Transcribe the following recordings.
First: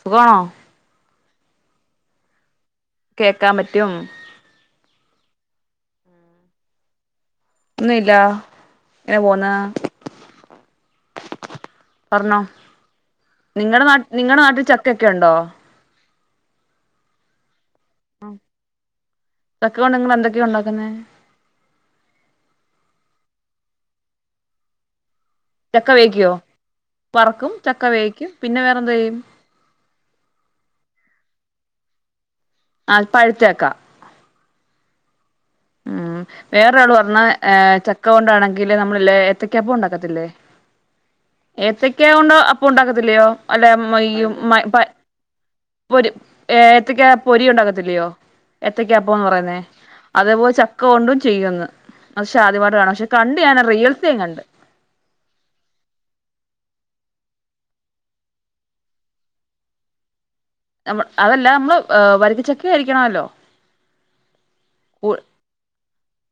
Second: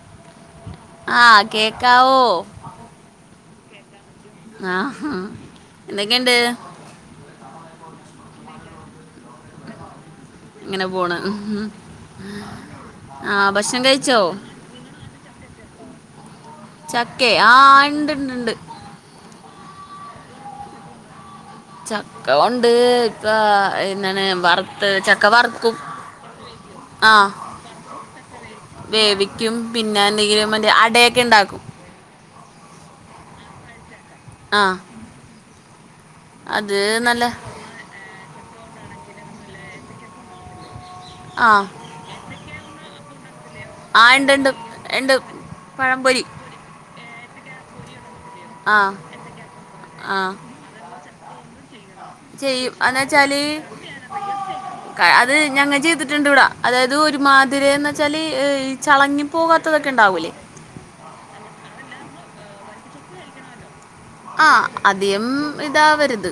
സുഖാണോ? ആഹ്, കേക്കാവോ? കേക്കാൻ പറ്റും. ആഹ്, ഹാഹ് എന്തൊക്കെണ്ട്? ഒന്നുല്ല. ഇങ്ങനെ പോവുന്ന് ഇങ്ങനെ പോണ് പറഞ്ഞോ, ആ ഭക്ഷണം നിങ്ങടെ നാട്ട് കഴിച്ചോ നിങ്ങടെ നാട്ടിൽ ചക്കയൊക്കെ ഉണ്ടോ? ചക്കെ ആഹ്, ഉണ്ട്, ഉണ്ട്, ഉണ്ട് ചക്ക കൊണ്ട് നിങ്ങൾ എന്തൊക്കെയാ ഉണ്ടാക്കുന്നെ? ചക്ക കൊണ്ട് ഇപ്പൊ എന്നാണ് വറുത്ത് ചക്ക വറുത്ത് ചക്ക വേവിക്ക്യോ, വറക്കും ചക്ക വേവിക്കും പിന്നെ വേറെന്തോ ചെയ്യും. ക്കും പിന്നെ എന്തെങ്കിലും മറ്റ് അടയൊക്കെ ഇണ്ടാക്കും. ആഹ് അത് പഴുത്ത ചക്ക ആഹ് മ്, വേറൊരാള് പർഞ്ഞ് ഏഹ് ചക്ക ചക്കോണ്ടാണെങ്കില് നമ്മള് ല്ലേ ഏത്തക്കാപ്പം ഉണ്ടാക്കത്തില്ലേ, ആ ഏത്തയ് ഏത്തയ്ക്ക കൊണ്ട് അപ്പം ഉണ്ടാക്കത്തില്ല്യയോ, അല്ലെ ആ ഉണ്ട് മൊയ്യും ഉണ്ട് മയ് പയ് ഉണ്ട് പൊരി, പഴംപൊരി ഏത്തയ്ക്കാ പൊരി ഉണ്ടാക്കത്തില്ലെയോ ആ ഏത്തയ്ക്കാ അപ്പംന്ന് പറയുന്നെ ആ അതേപോൽ ച ചക്ക കൊണ്ടും ചെയ്യുന്ന്. അത് ചെയ്യും ശാതിമഠമാണ്, പക്ഷെ കണ്ട് ഞാൻ റിയൽ സ് ഞാൻ കണ്ട്. കാ അത് ഞങ്ങ ചെയ്തിട്ടുണ്ട് ഇവിട. അതായത് ഒരുമാതിരേന്ന് വെച്ചാല് ഈ ചളങ്ങി പോകാത്തതൊക്കെ ണ്ടാവൂലേ നമ്മൾ അതല്ല നമ്മള് വരക്കച്ചക്ക കഴിക്കണവല്ലോ ആഹ്, അധിയം ഇതാവരുത്.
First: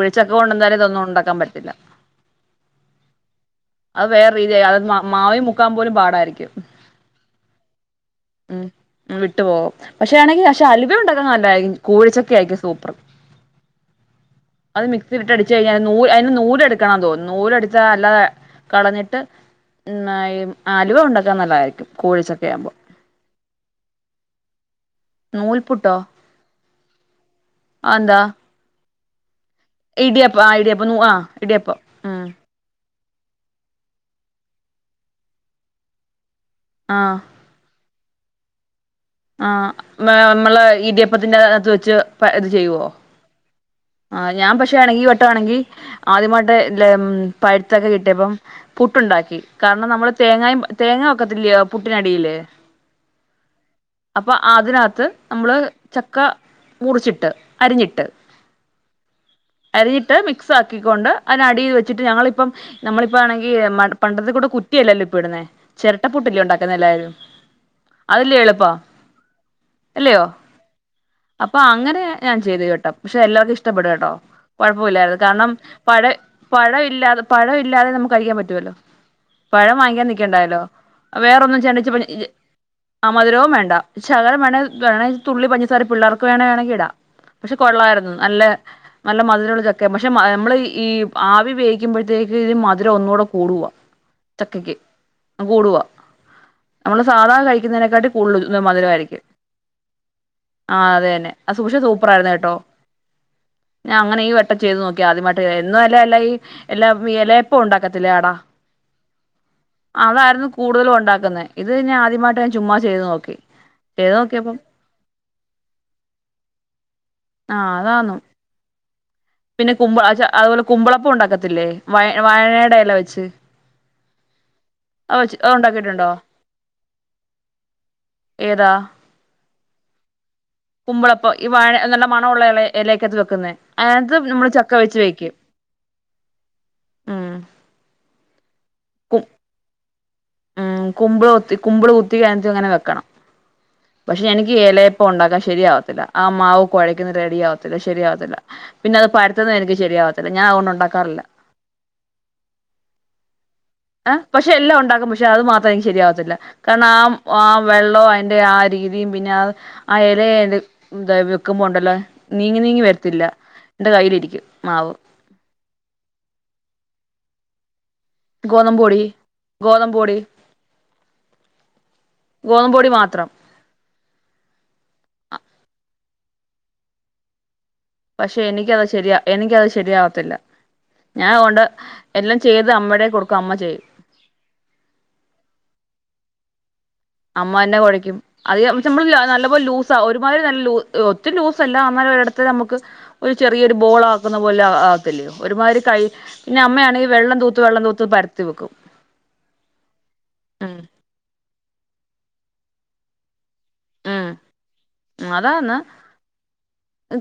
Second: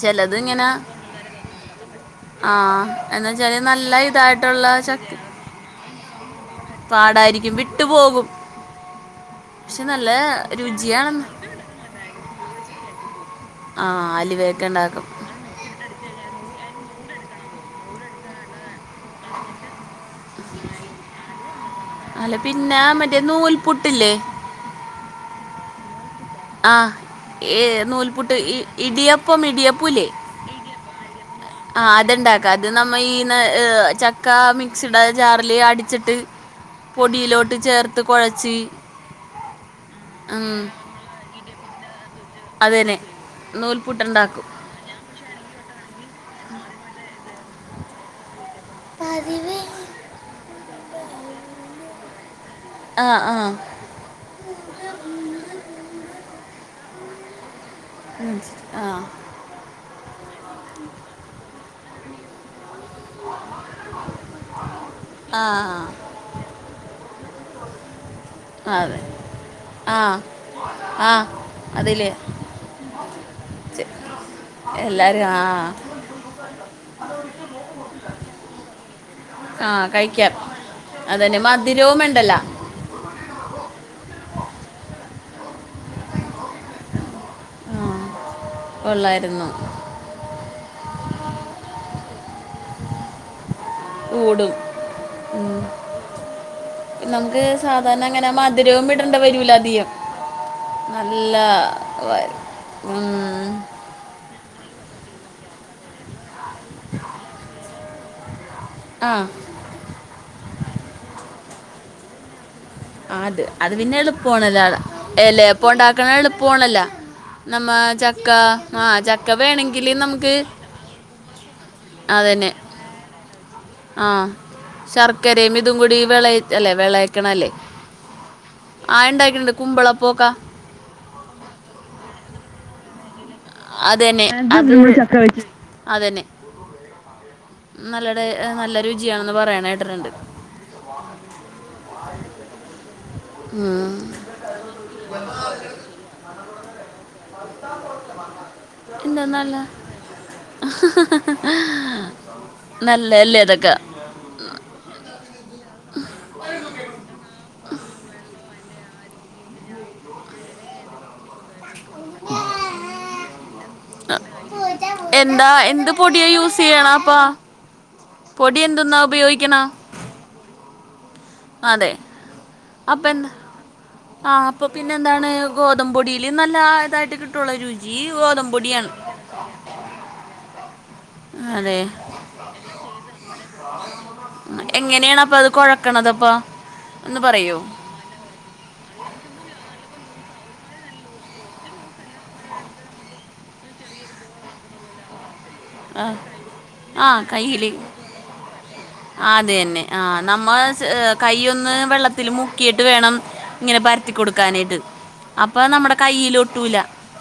ചിലത് ഇതൊന്നും ഉണ്ടാക്കാൻ പറ്റില്ല. ആഹ്, എന്താച്ചാല് നല്ല അത് വേറെ രീതിയായി ഇതായിട്ടുള്ള അത് ശക്തി മാവിൽ മുക്കാൻ പോലും പാടായിരിക്കും പാടായിരിക്കും വിട്ടുപോകും. ഉം, ഉം വിട്ടു പോകും. നല്ല പക്ഷെ ആണെങ്കിൽ പക്ഷെ അലുവ ഉണ്ടാക്കാൻ രുചിയാണെന്ന് നല്ലായിരിക്കും കൂഴച്ചക്കയായിക്കും സൂപ്പർ. ആ അലുവയൊക്കെ അത് ഉണ്ടാക്കും മിക്സിലിട്ടടി ച്ച് കഴിഞ്ഞാൽ നൂൽ അതിന് നൂല് എടുക്കണം തോന്ന്ന്ന്. നൂലെട്ത്താ അല്ലാതെ കളഞ്ഞിട്ട് ട്ട് ന്നാൽ ഈ അലുവ ഉണ്ടാക്കാൻ നല്ലതായിരിക്കും കോഴച്ചക്ക ആവുമ്പോ ആഹ്, മറ്റേ നൂൽ പുട്ടില്ലേ നൂൽപുട്ടോ? ആഹ്, ഏഹ് അതെന്താ നൂൽപുട്ട് ഇ ഇടിയപ്പം ഇടിയപ്പം ഇടിയപ്പം ആഹ് ഇടിയപ്പം നൂ ആ ഇടിയപ്പ ആ ഉം അതുണ്ടാക്കാം അത് നമ്മൾഈ ചക്ക മിക്സിടെ ജാറില് അടിച്ചിട്ട് ആ പൊടിയിലോട്ട് ഇട്ട് ചേർത്ത് കോഴച്ചി ആഹ് മേ നമ്മളെ ഇടിയപ്പത്തിന്റെ അകത്ത് വെച്ച് അതന്നെ നൂൽ ആഹ് ഞാൻ പക്ഷെ എടക്ക് പെട്ടതാണെങ്കി ആദ്യമായിട്ട്ല്ല പഴുത്തൊക്കെ കിട്ടിയപ്പം പുട്ടുണ്ടാക്കി പതിവ് കാരണം നമ്മള് തേങ്ങ തേങ്ങ വക്കത്തില്ലേ പുട്ടിനടിയില് ആഹ് ആഹ് അപ്പൊ അതിനകത്ത് നമ്മള് ചക്ക മുറിച്ചിട്ട് അരിഞ്ഞിട്ട് ആഹ് അരിഞ്ഞിട്ട് മിക്സ് ആക്കിക്കൊണ്ട് അയ്നടിയിൽ വെച്ചിട്ട് ഞങ്ങളിപ്പം നമ്മളിപ്പ ആണെങ്കി പണ്ടത്തെ കൂടെ കുറ്റിയല്ലല്ലോ ഇപ്പ ആ ഇടുന്നേ ചിരട്ട [unintelligible] അതെ ആ അല്ലയോ ആ അപ്പൊ അങ്ങനെ അതില്ലേ ഞാൻ ചെയ്ത് കേട്ടെ പക്ഷെ എല്ലാവർക്കും ഇഷ്ടം ചെ- വടെട്ടോ കുഴപ്പമില്ലായിരുന്നു എല്ലാരും ആ കാരണം പഴ പഴ ഇല്ലാതെ പഴ ഇല്ലാതെ നമുക്ക് കഴിക്കാൻ പറ്റുവല്ലോ ആ പഴം വാങ്ങിക്കാൻ കഴിക്കാം നിക്കണ്ടാലോ അതന്നെ വേറെന്നും മധുരവും [unintelligible] ഉണ്ടല്ല ആ മധുരവും വേണ്ട ശകരം വേണെ വേണെ തുള്ളി പഞ്ചസാര പിള്ളേർക്ക് വേണേണെങ്കി ഇടാ പക്ഷെ ആ കൊള്ളായിരുന്നു നല്ലെ നല്ലെ കൊള്ളായിരുന്നു മധുരുള്ള ചക്കയാ പ പക്ഷെ നമ്മള് ഈ ആവി വേവിക്കുമ്പോഴത്തേക്ക് ഈ മധുരം ഒന്നുകൂടെ കൂടുവാ ഊടും ചക്കയ്ക്ക് ഉം. കൂടുവാ നമ്മള് സാധാ നമുക്ക് സാധാരണ കഴിക്കുന്നതിനെക്കാട്ടി അങ്ങനെ [unintelligible] മധുരവും ഇടേണ്ട മധുരായിരിക്കും വരൂല അധികം ആഹ് അതെന്നെ ആ സൂഷ സൂപ്പറായിരുന്നു കേട്ടോ മ്മ് ഞാൻ അങ്ങനെ ഈ വട്ടം ചെയ്ത് നോക്കിയ ആദ്യമായിട്ട് എന്നുമല്ല അല്ലെങ്കി എല്ലാ ഈ എലയപ്പം ഉണ്ടാക്കത്തില്ലേ അട ആ അന്നായിരുന്നു കൂടുതലും ഉണ്ടാക്കുന്നെ ഇത് ഞാൻ ആദ്യമായിട്ട് ചുമ്മാ ചെയ്ത് ആഹ് നോക്കി അത് അത് പിന്നെ ചെയ്ത് നോക്കിയപ്പം എളുപ്പമാണല്ലോ എല അപ്പം ഉണ്ടാക്ണ എളുപ്പവാണല്ലേ നമ്മ ആഹ് അതാന്നു ചക്ക ആഹ് ചക്ക വേ പിന്നെ കുമ്പ അതുപോലെ കുമ്പളപ്പം ഉണ്ടാക്കത്തില്ലേ വയ വാഴടെ ഇല വെച്ച് ആഹ് അത് വെച്ച് അത് ശർക്കരയും ഇതും കൂടി ഉണ്ടാക്കിയിട്ടുണ്ടോ വേള അല്ലെ വേളക്ണല്ലേ ഏതാ ആയ് ഇണ്ടാക്കിട്ടുണ്ട് കുമ്പളപ്പോക്ക കുമ്പളപ്പം ഈ വാഴ നല്ല മണ ഉള്ള എലക്കകത്ത് വെക്കുന്നെ അയ്നകത്ത് നമ്മള് ചക്ക വെച്ച് കൈയിക്കും അതന്നെ നല്ല ടേ നല്ല കു രുചിയാന്ന് പറിണത് കേട്ടിട്ടുണ്ട് ഉം കുമ്പിള് കുത്തി കുമ്പിള് കുത്തി കഴിഞ്ഞിട്ടങ്ങനെ വെക്കണം പക്ഷെ ഉം. എനിക്ക് ഇലയപ്പം ഉണ്ടാക്കാൻ ശരിയാവത്തില്ല ആഹ് മാവ് കൊഴക്കുന്നെ റെഡിയാവത്തില്ല ശരിയാവത്തില്ല പിന്നെ അത് എന്താ പരത്തുന്നത് എനിക്ക് ശരിയാവത്തില്ല ഞാൻ അതുകൊണ്ട് ഉണ്ടാക്കാറില്ല നല്ലയല്ലേ ഇതക്കെ ഏഹ് പക്ഷെ എല്ലാം ഉണ്ടാകും പ ക്ഷെ അത് മാത്രം എനിക്ക് ശരിയാവത്തില്ല കാരണം ആഹ് ആഹ് വെള്ളം അയ്ന്റെ ആഹ് രീതിയും പിന്നെ ആ എല എടു എന്താ വെക്കുമ്പോണ്ടല്ലോ നീങ്ങി നീങ്ങി വരത്തില്ല എന്റെ കയ്യിലിരിക്കും മാവ് എന്താ എന്ത് പൊടിയാ യൂസ് ചെയ്യ്ണാ അപ്പൊ? പൊടി എന്തെന്നാ ഗോതമ്പൊടി ഉപയോഗിക്ണ് ഗോതമ്പൊടി അതെ ഗോതമ്പൊടി മാത്രം അപ്പന്താ ആ അപ്പോ പിന്നെ എന്താണ് ഗോതമ്പോടിയിൽ നല്ല ഇതായിട്ട് കിട്ടുള്ള രുചി പക്ഷെ ഗോതമ്പ് എനിക്കത് പൊടിയാണ് ശരിയാ എനിക്കത് ശരിയാവത്തില്ല ഞാൻ അത് കൊണ്ട് അതെ എല്ലാം ചെയ്ത് അമ്മയുടെ കൊടുക്കും അമ്മ ചെയ്യും എങ്ങനെയാണ് അപ്പൊ അത് കൊഴക്കണ അപ്പൊ അമ്മ തന്നെ കൊഴയ്ക്കും അത് നമ്മള് നല്ല പോല ലൂസാ ഒരുമാതിരി നല്ല ഒത്തിരി ലൂസല്ല എന്നമാതിരി ഒരിടത്ത് നമുക്ക് ഒരു ചെറിയൊരു ബോൾ ആക്കുന്ന പോലെ ആ ത്ത്ല്യോ ഒരുമാതിരി കൈ ആ പിന്നെ ആ അമ്മയാണെങ്കിൽ വെള്ളം തൂത്ത് കയ്യിൽ വെള്ളം തൂത്ത് പരത്തി വെക്കും അത് തന്നെ ആ നമ്മ കയ്യൊന്ന് വെള്ളത്തില് മുക്കിയിട്ട് വേണം ഇങ്ങനെ പരത്തി ഉം കൊടുക്കാനായിട്ട് അപ്പൊ അതാന്ന് നമ്മുടെ കയ്യില് ഒട്ടൂല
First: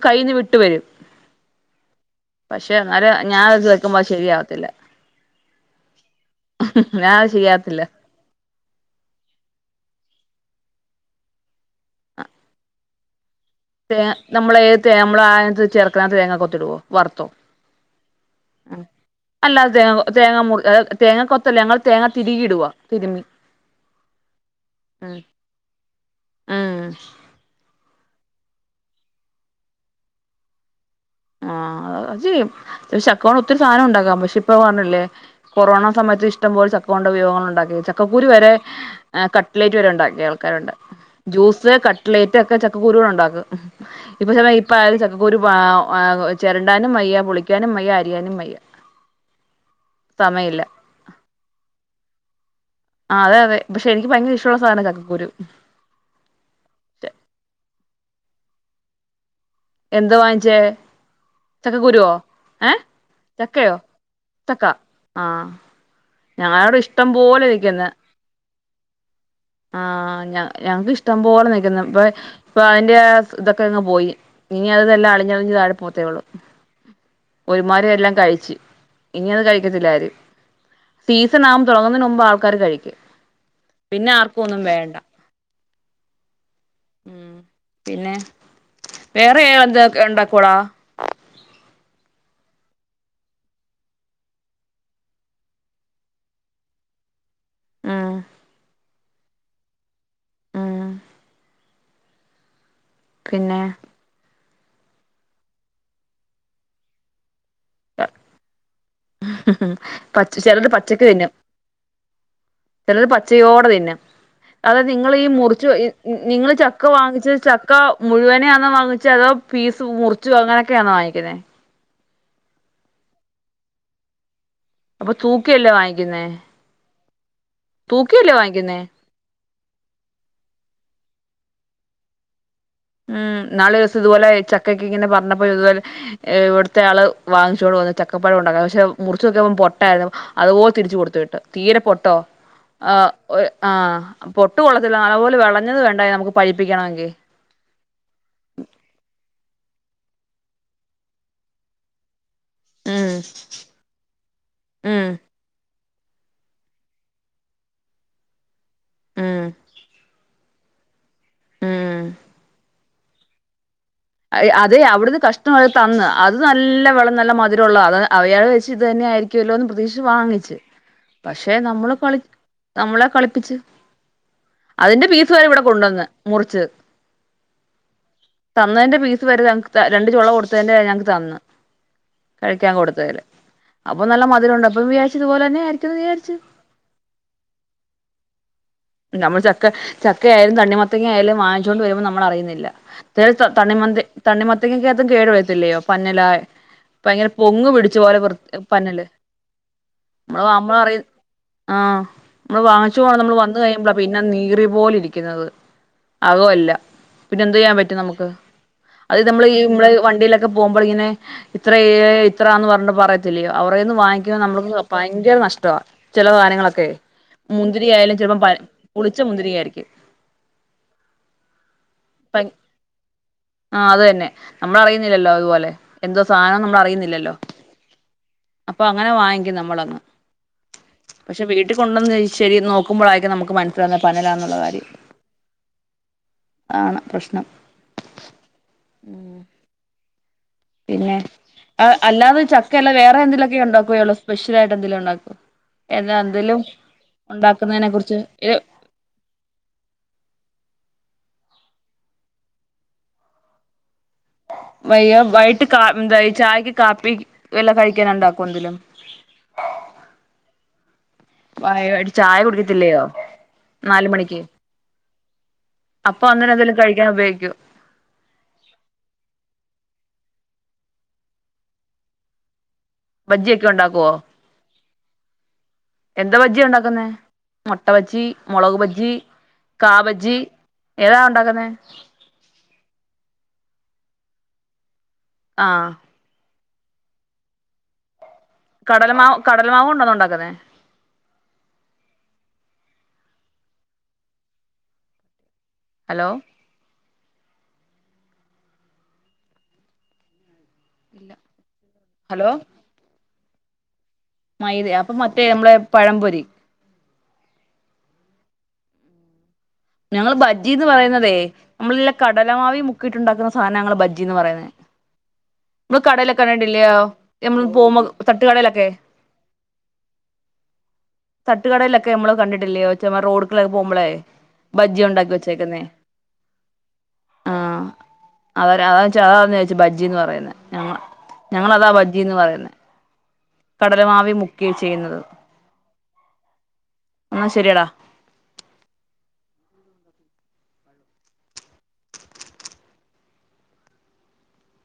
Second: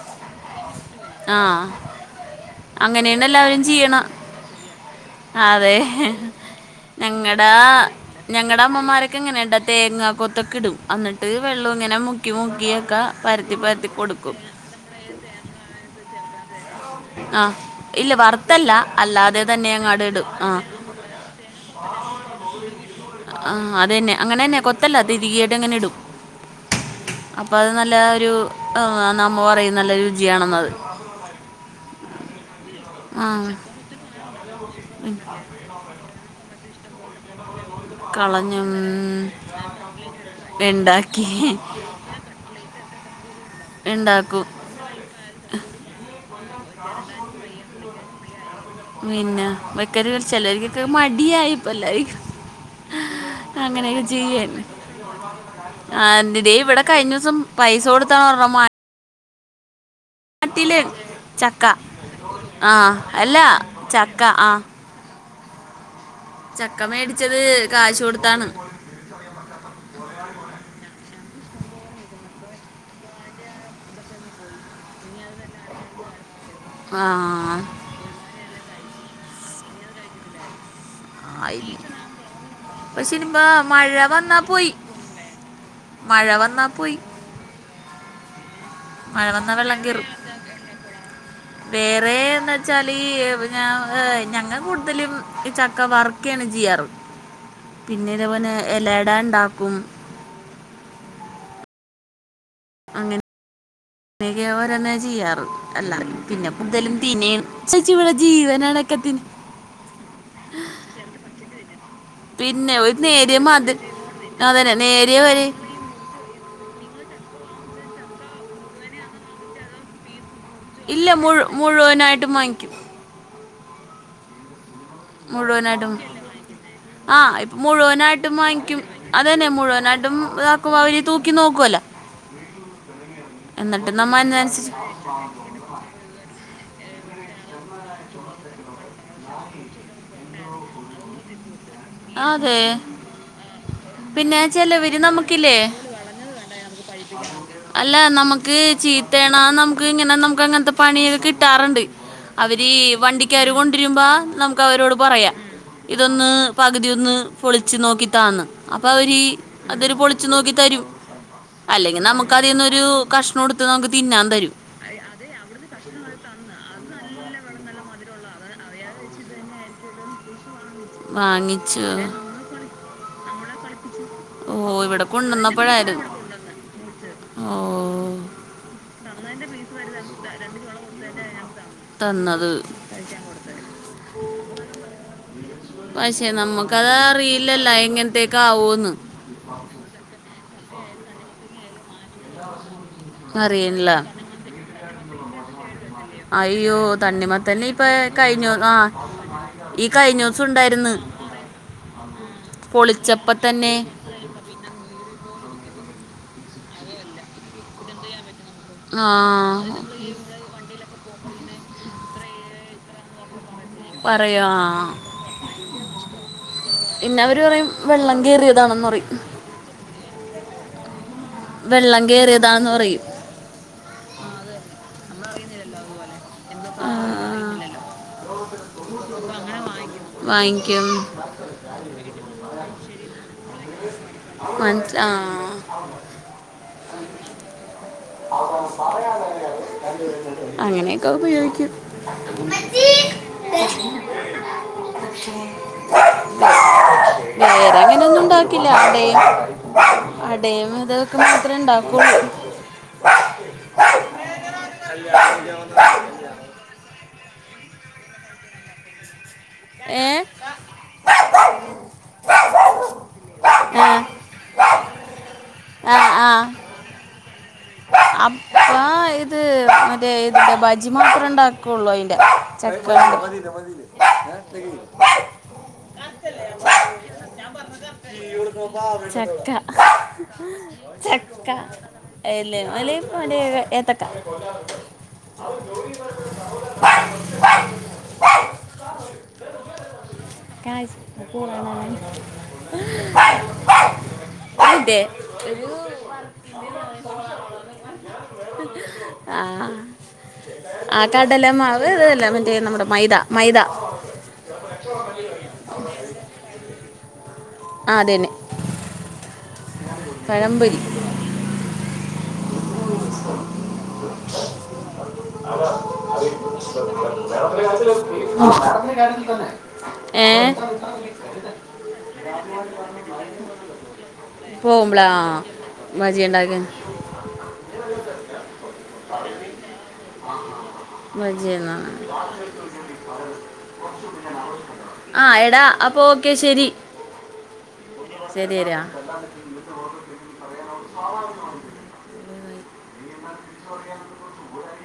കയ്യിന്ന് വിട്ട് വരും ആഹ് പക്ഷെ എന്നാലും ഞാൻ അത് വെക്കുമ്പോ അത് ശരിയാവത്തില്ല ആ അതെ ഞാനത് ഞങ്ങടാ ശരിയാവത്തില്ല ഞങ്ങളുടെ അമ്മമാരൊക്കെ ഇങ്ങനെയാട്ടാ തേങ്ങ കൊത്തൊക്കെ ഇടും അന്നിട്ട് വെള്ളം ഇങ്ങനെ മുക്കി മുക്കിയൊക്കെ പരത്തി പരത്തി തേ കൊടുക്കും നമ്മള നമ്മള് അതിനകത്ത് ചേർക്കണയിനിത് തേങ്ങ കൊത്തിടുവോ വറുത്തോ ആ ഇല്ല വറുത്തല്ല തന്നെ അല്ലാതെ തങ്ങ അങ്ങാട് ഇടും തേങ്ങ ആ മുറി തേങ്ങ കൊ ല്ല ഞങ്ങൾ തേങ്ങ തിരികി ഇടുവാ തിരുമി ആ അതന്നെ അങ്ങനെ തന്നെ കൊത്തല്ല തിരികിയിട്ട് അങ്ങനെ ഇടും ആഹ് അപ്പ അത് നല്ല ഒരു നമ്മ പറയും നല്ല രുചിയാണെന്ന് പറയും ആഹ് [unintelligible] ചക്ക ആ കൊണ്ട് ഒത്തിരി സാധനം ഉണ്ടാക്കാം പക്ഷെ ഇപ്പ പറഞ്ഞില്ലേ കൊറോണ സമത്ത് ഇഷ്ടം ഇഷ്ടംപോലെ ചക്ക കൊണ്ട് വിഭവങ്ങൾ ഉണ്ടാക്കി ചക്കക്കുരു വരെ കളഞ്ഞു കട്ട്ലേറ്റ് വരെ ഉണ്ടാക്കിയ ആൾക്കാരുണ്ട് ഉണ്ടാക്കി ജ്യൂസ്, കട്ട്ലേറ്റ് ഒക്കെ ചക്കകുരു കൊണ്ട് ഉണ്ടാക്കും ഇണ്ടാക്കും ഇപ്പാരും ചക്കക്കൂരു പാ ആ ചെരണ്ടാനും വയ്യ പൊളിക്കാനും വയ്യ അരിയാനും വയ്യ പിന്നെ വെക്കല് സമയമില്ല ചെലർക്കൊക്കെ മടിയായിപ്പല്ലായിക്ക് ആ അതെ അതെ പക്ഷെ എനിക്ക് ഭയങ്കര ഇഷ്ടമുള്ള സാധനാ ചക്കക്കുരു ആ നി തേ ഇവിടെ കഴിഞ്ഞ ദിവസം പൈസ കൊടുത്ത വാങ്ങ എന്ത് വാങ്ങിച്ചേ ട്ടില് ചക്ക ചക്കക്കുരുവോ ഏഹ് ആഹ് അല്ല ചക്കയോ ചക്ക ആഹ് ആഹ് ഞങ്ങളെ ഇവിടെ ഇഷ്ടം മേടിച്ചത് പോലെ ഇരിക്ക്ന്ന് കാശ് കൊടുത്താണ് ആഹ് ഞ ഞങ്ങക്ക് ഇഷ്ടം പോലെ നിക്ക്ന്ന് ഉപ്പം ഇപ്പൊ അതിന്റെ ഇതൊക്കെ അങ്ങ് പോയി ഇനി അതെല്ലാം അളിഞ്ഞളിഞ്ഞ് താഴെ പോവത്തേ ഉള്ളൂ ആ ഒരുമാരി എല്ലാം കഴിച്ച് ഇനി അത് കഴിക്കത്തില്ല ആരും സീസൺ ആവാൻ ആയി തുടങ്ങുന്നതിന് മുമ്പ് ആൾക്കാര് കഴിക്കും പക്ഷെ ഇനിയിപ്പോ മഴ പിന്നെ വന്നാ ആർക്കും ഒന്നും പോയി വേണ്ട [inaudible] മഴ വന്നാ പോയി ഉം പിന്നെ മഴ വേറെ വന്നാ വെള്ളം എന്തൊക്കെ കയറും ഉണ്ടാക്കും എടാ വേറെ എന്നച്ചാല് ഞ ഞങ്ങൾ കൂടുതലും ഈ ചക്ക വർക്കാണ് ചെയ്യാറ് [inaudible] ഉം പിന്നെ ഇതേപോലെ എലയട ഉണ്ടാക്കും ഉം അങ്ങനെ പിന്നെ ഇതൊക്കെ ഓരോന്ന് ചെയ്യാറ് അല്ലാതെ [unintelligible] പച്ച ചെലത് പച്ചക്ക് തിന്നും പിന്നെ ഒരു ചെലത് നേരിയ പച്ചയോടെ മതി തിന്നാം അതന്നെ അതായത് നിങ്ങളീ നേരിയ വരെ മുറിച്ച് നിങ്ങള് ചക്ക വാങ്ങിച്ചത് ചക്ക മുഴുവനെയാന്നോ വാങ്ങിച്ചത് അതോ പീസ് മുറിച്ചു വാങ്ങാ ഇല്ല മുഴു മുഴുവനായിട്ടും വാങ്ങിക്കും അപ്പൊ തൂക്കിയല്ലേ മുഴുവനാട്ടും വാങ്ങിക്കുന്നേ ആഹ് ഇ തൂക്കിയല്ലേ മുഴുവനായിട്ടും വാങ്ങിക്കുന്നേ വാങ്ങിക്കും അതന്നെ മുഴുവനായിട്ടും ഇതാക്കുമ്പ അവര് തൂക്കി നോക്കോല്ലോ ഉം ന്നാളീസോ ഇതുപോലെ ചക്കക്ക് ഇങ്ങനെ പറഞ്ഞപ്പോ ഇതുപോലെ ഇവിടുത്തെ ആള് വാങ്ങിച്ച് കൊണ്ട് വന്ന് ചക്കപ്പഴം ഉണ്ടാക്ക പക്ഷെ മുറിച്ച്നോക്കുമ്പോ പൊട്ടയാരുന്നു അതുപോലെ തിരിച്ചു കൊടുത്തു വിട്ട് തീരെ പൊട്ടോ അതെ ആഹ് ആഹ് പിന്നെ പൊട്ട് ചിലവര് കൊള്ളത്തില്ല അതുപോലെ നമുക്കില്ലേ വെളഞ്ഞത് വേണ്ടയോ നമുക്ക് പഴിപ്പിക്കണമെങ്കിൽ അല്ല നമുക്ക് ചീത്തേണ നമുക്ക് ഇങ്ങനെ നമുക്ക് അങ്ങനത്തെ പണിയൊ കിട്ടാറുണ്ട് അവരീ ഉം വണ്ടിക്കാര് കൊണ്ടരുമ്പോ നമുക്ക് അവരോട് ഉം പറയാം ഇതൊന്ന് പകുതി യൊന്ന് പൊളിച്ചു നോക്കിതാന്ന് അപ്പൊ അവരീ ഉം അതൊരു പൊളിച്ചു നോക്കി തരും അല്ലെങ്കി ഉം നമുക്ക് അതിന്നൊരു കഷ്ണം എടുത്ത് നമുക്ക് തിന്നാൻ തരും അതെ അവിടുന്ന് കഷ്ണം അവര് തന്ന് അത് നല്ല വെളഞ്ഞ് നല്ല മധുരള്ളത് അത് അയാള് വെച്ച് ഇത് തന്നെ ആയിരി ക്കോല്ലോന്ന് പ്രതീക്ഷിച്ച് വാങ്ങിച്ച് പക്ഷെ വാങ്ങിച്ചു നമ്മള് കളി നമ്മളെ കളിപ്പിച്ച് ഓ ഇവിടെ അതിന്റെ പീസ് വരെ ഇവിടെ കൊണ്ടുവന്ന് മുറിച്ച് ഓഹ് തന്നതിന്റെ പീസ് വരെ രണ്ട് ചൊള കൊടുത്തതിന്റെറെ ഞങ്ങക്ക് തന്നു തന്നത് കഴിക്കാൻ കൊടുത്തേ അപ്പൊ നല്ല മധുരണ്ട് അപ്പൊ വിചാരിച്ച് ഇത്പോലെന്നെ പക്ഷെ നമ്മുക്കത് അറിയില്ലല്ലോ എങ്ങനത്തേക്ക ആവൂന്ന് നമ്മള് ചക്ക ചക്ക ആയാലും തണ്ണിമത്തങ്ങ ആയാലും വാങ്ങിച്ചോണ്ട് വരുമ്പോ നമ്മള് അറിയുന്നില്ല താ അറിയില്ല തണ്ണിമത്ത തണ്ണിമത്തങ്ങക്കകത്തും കേടു വരത്തില്ലയോ പന്നലായ് അയ്യോ ഭയങ്കര തണ്ണിമത്തന്നെ പൊങ് ഇപ്പൊ പിടിച്ച പോലെ വൃ കഴിഞ്ഞ ആ പന്നല് ഈ കഴിഞ്ഞ ഇവടെ ദിവസം അമ്മ ഉണ്ടായിരുന്നു പറയും ആഹ് നമ്മള് വാങ്ങിച്ചു [unintelligible] പൊളിച്ചപ്പോ നമ്മള് വന്ന് തന്നെ കഴിയുമ്പള പിന്നെ പിന്നെ നീറി പോല ഇരിക്കുന്നത് അതോല്ല പിന്നെ എന്ത് ചെയ്യാൻ പറ്റും നമുക്ക് ആ അത് നമ്മള് ഈ മ്മള് വണ്ടിയിലൊക്കെ പോകുമ്പോൾ ഇങ്ങനെ ഇത്ര ഇത്രന്ന് പറഞ്ഞ പറയ ത്തില്ലയോ അവരെന്ന് വാങ്ങിക്കുമ്പോ പറയാ നമള്ക്ക് ഭയങ്കര നഷ്ടവ ചില സാധാനങ്ങളൊക്കെ. പിന്നെ അവര് പറയും മുന്തിരി ആയാലും വെള്ളം ചിലപ്പോ പ കയറിയതാണെന്ന് പറയും പുളിച്ച മുന്തിരിങ്ങയായിരിക്കും. വെള്ളം പ കേറിയതാന്ന് പറയും. ആഹ് അത് തന്നെ നമ്മള് അറിയുന്നില്ലല്ലോ അതുപോലെ എന്താ സാധനം നമ്മൾ അറിയുന്നില്ലല്ലോ. അപ്പൊ വാങ്ങിക്കും അങ്ങനെ നമ്മളങ്ങ് വാങ്ങിക്കും വാങ്ങിക്കും പക്ഷെ വീട്ടിൽ കൊണ്ടന്ന് ശരി നോക്കുമ്പഴായിരിക്കും നമുക്ക് മ [unintelligible] പഞ്ഞലാന്നുള്ള കാര്യം മനസ്സി ആ അതാണ് പ്രശ്നം. ഉം [inaudible] അങ്ങനെയൊക്കെ പിന്നെ ഉപയോഗിക്കും അഹ് അല്ലാതെ ചക്കയല്ല വേറെ എന്തേലൊക്കെ ഉണ്ടാക്കോ ഇയാള് സ്പെഷ്യൽ ആയിട്ട് എന്തേലും ഉണ്ടാക്കോ? എല്ലാ എന്തെലും ഉണ്ടാക്കുന്നതിനെ കുറിച്ച്. ണ്ടാക്കില്ല അടയും അടയും ഇതൊക്കെ മാത്രേ ഇണ്ടാക്കുള്ളൂ. വയ്യ വൈകിട്ട് എന്താ ചായക്ക് കാപ്പി വല്ല കഴിക്കാന് ഉണ്ടാക്കോ എന്തെലും? ഏഹ് വായോ ഒരു ചായ കുടിക്കത്തില്ലയോ ആ നാല് മണിക്ക്. ആ അപ്പൊ അന്നേരം എന്തേലും കഴിക്കാൻ ഉപയോഗിക്കോ? അപ്പോ ഇത് മറ്റേ ഇത് ബജി മാത്രം ഉണ്ടാക്കൊള്ളൂ അയിന്റെ. ചക്കണ്ട്. ബജ്ജിയൊക്കെ ഉണ്ടാക്കുവോ എന്താ ബജ്ജിയാ ഉണ്ടാക്ക്ന്നെ മുട്ട ബജി മുളക് ബജി ചക്ക കാ ബജി ഏതാ ഉണ്ടാക്കുന്നെ ഏയ് ഇല്ലെ എലേ പലേ ഏത്തക്ക ആഹ് കടൽമാവ് കടൽമാവണ്ടോന്നോ ഇണ്ടാക്ക്ന്നെ [unintelligible] അതെ ഹലോ ആഹ് ആഹ് കാലമാവ് അല്ല ഹലോ മറ്റേ നമ്മടെ മൈദ മൈദ മൈദയോ അപ്പൊ മറ്റേ നമ്മളെ പഴംപൊരി ആഹ് അതന്നെ ഞങ്ങള് പഴംപൊരി ബജീന്ന് പറയുന്നതേ നമ്മള് നല്ല കടലമാവി മുക്കീട്ടുണ്ടാക്കുന്ന സാനങ്ങള് ബജ്ജീന്ന് പറയുന്നേ നമ്മള് കടേലൊക്കെ കണ്ടില്ലയോ നമ്മള് പോവുമ്പോ തട്ടുകടേലൊക്കെ ഏഹ് തട്ടുകടേലൊക്കെ നമ്മള് കണ്ടിട്ടില്ലയോ ചോ റോഡു കുടെ പോവുമ്പളെ ബജ്ജി പോകുമ്പോളാ ഉണ്ടാക്കി വെച്ചേക്കുന്നേ ബജി ഉണ്ടാക്കാൻ ആഹ് അവരാ അഅ് വെച്ചാ ആന്നോയ്ച്ചെ ബജീന്ന് പറയുന്നേ ബജി എന്നാണ് കടലമാവി മുക്കി വെച്ചെക്കുന്നത് ആ എടാ അപ്പോൾ എന്നാ ശരിയടാ ശരേരാ [inaudible]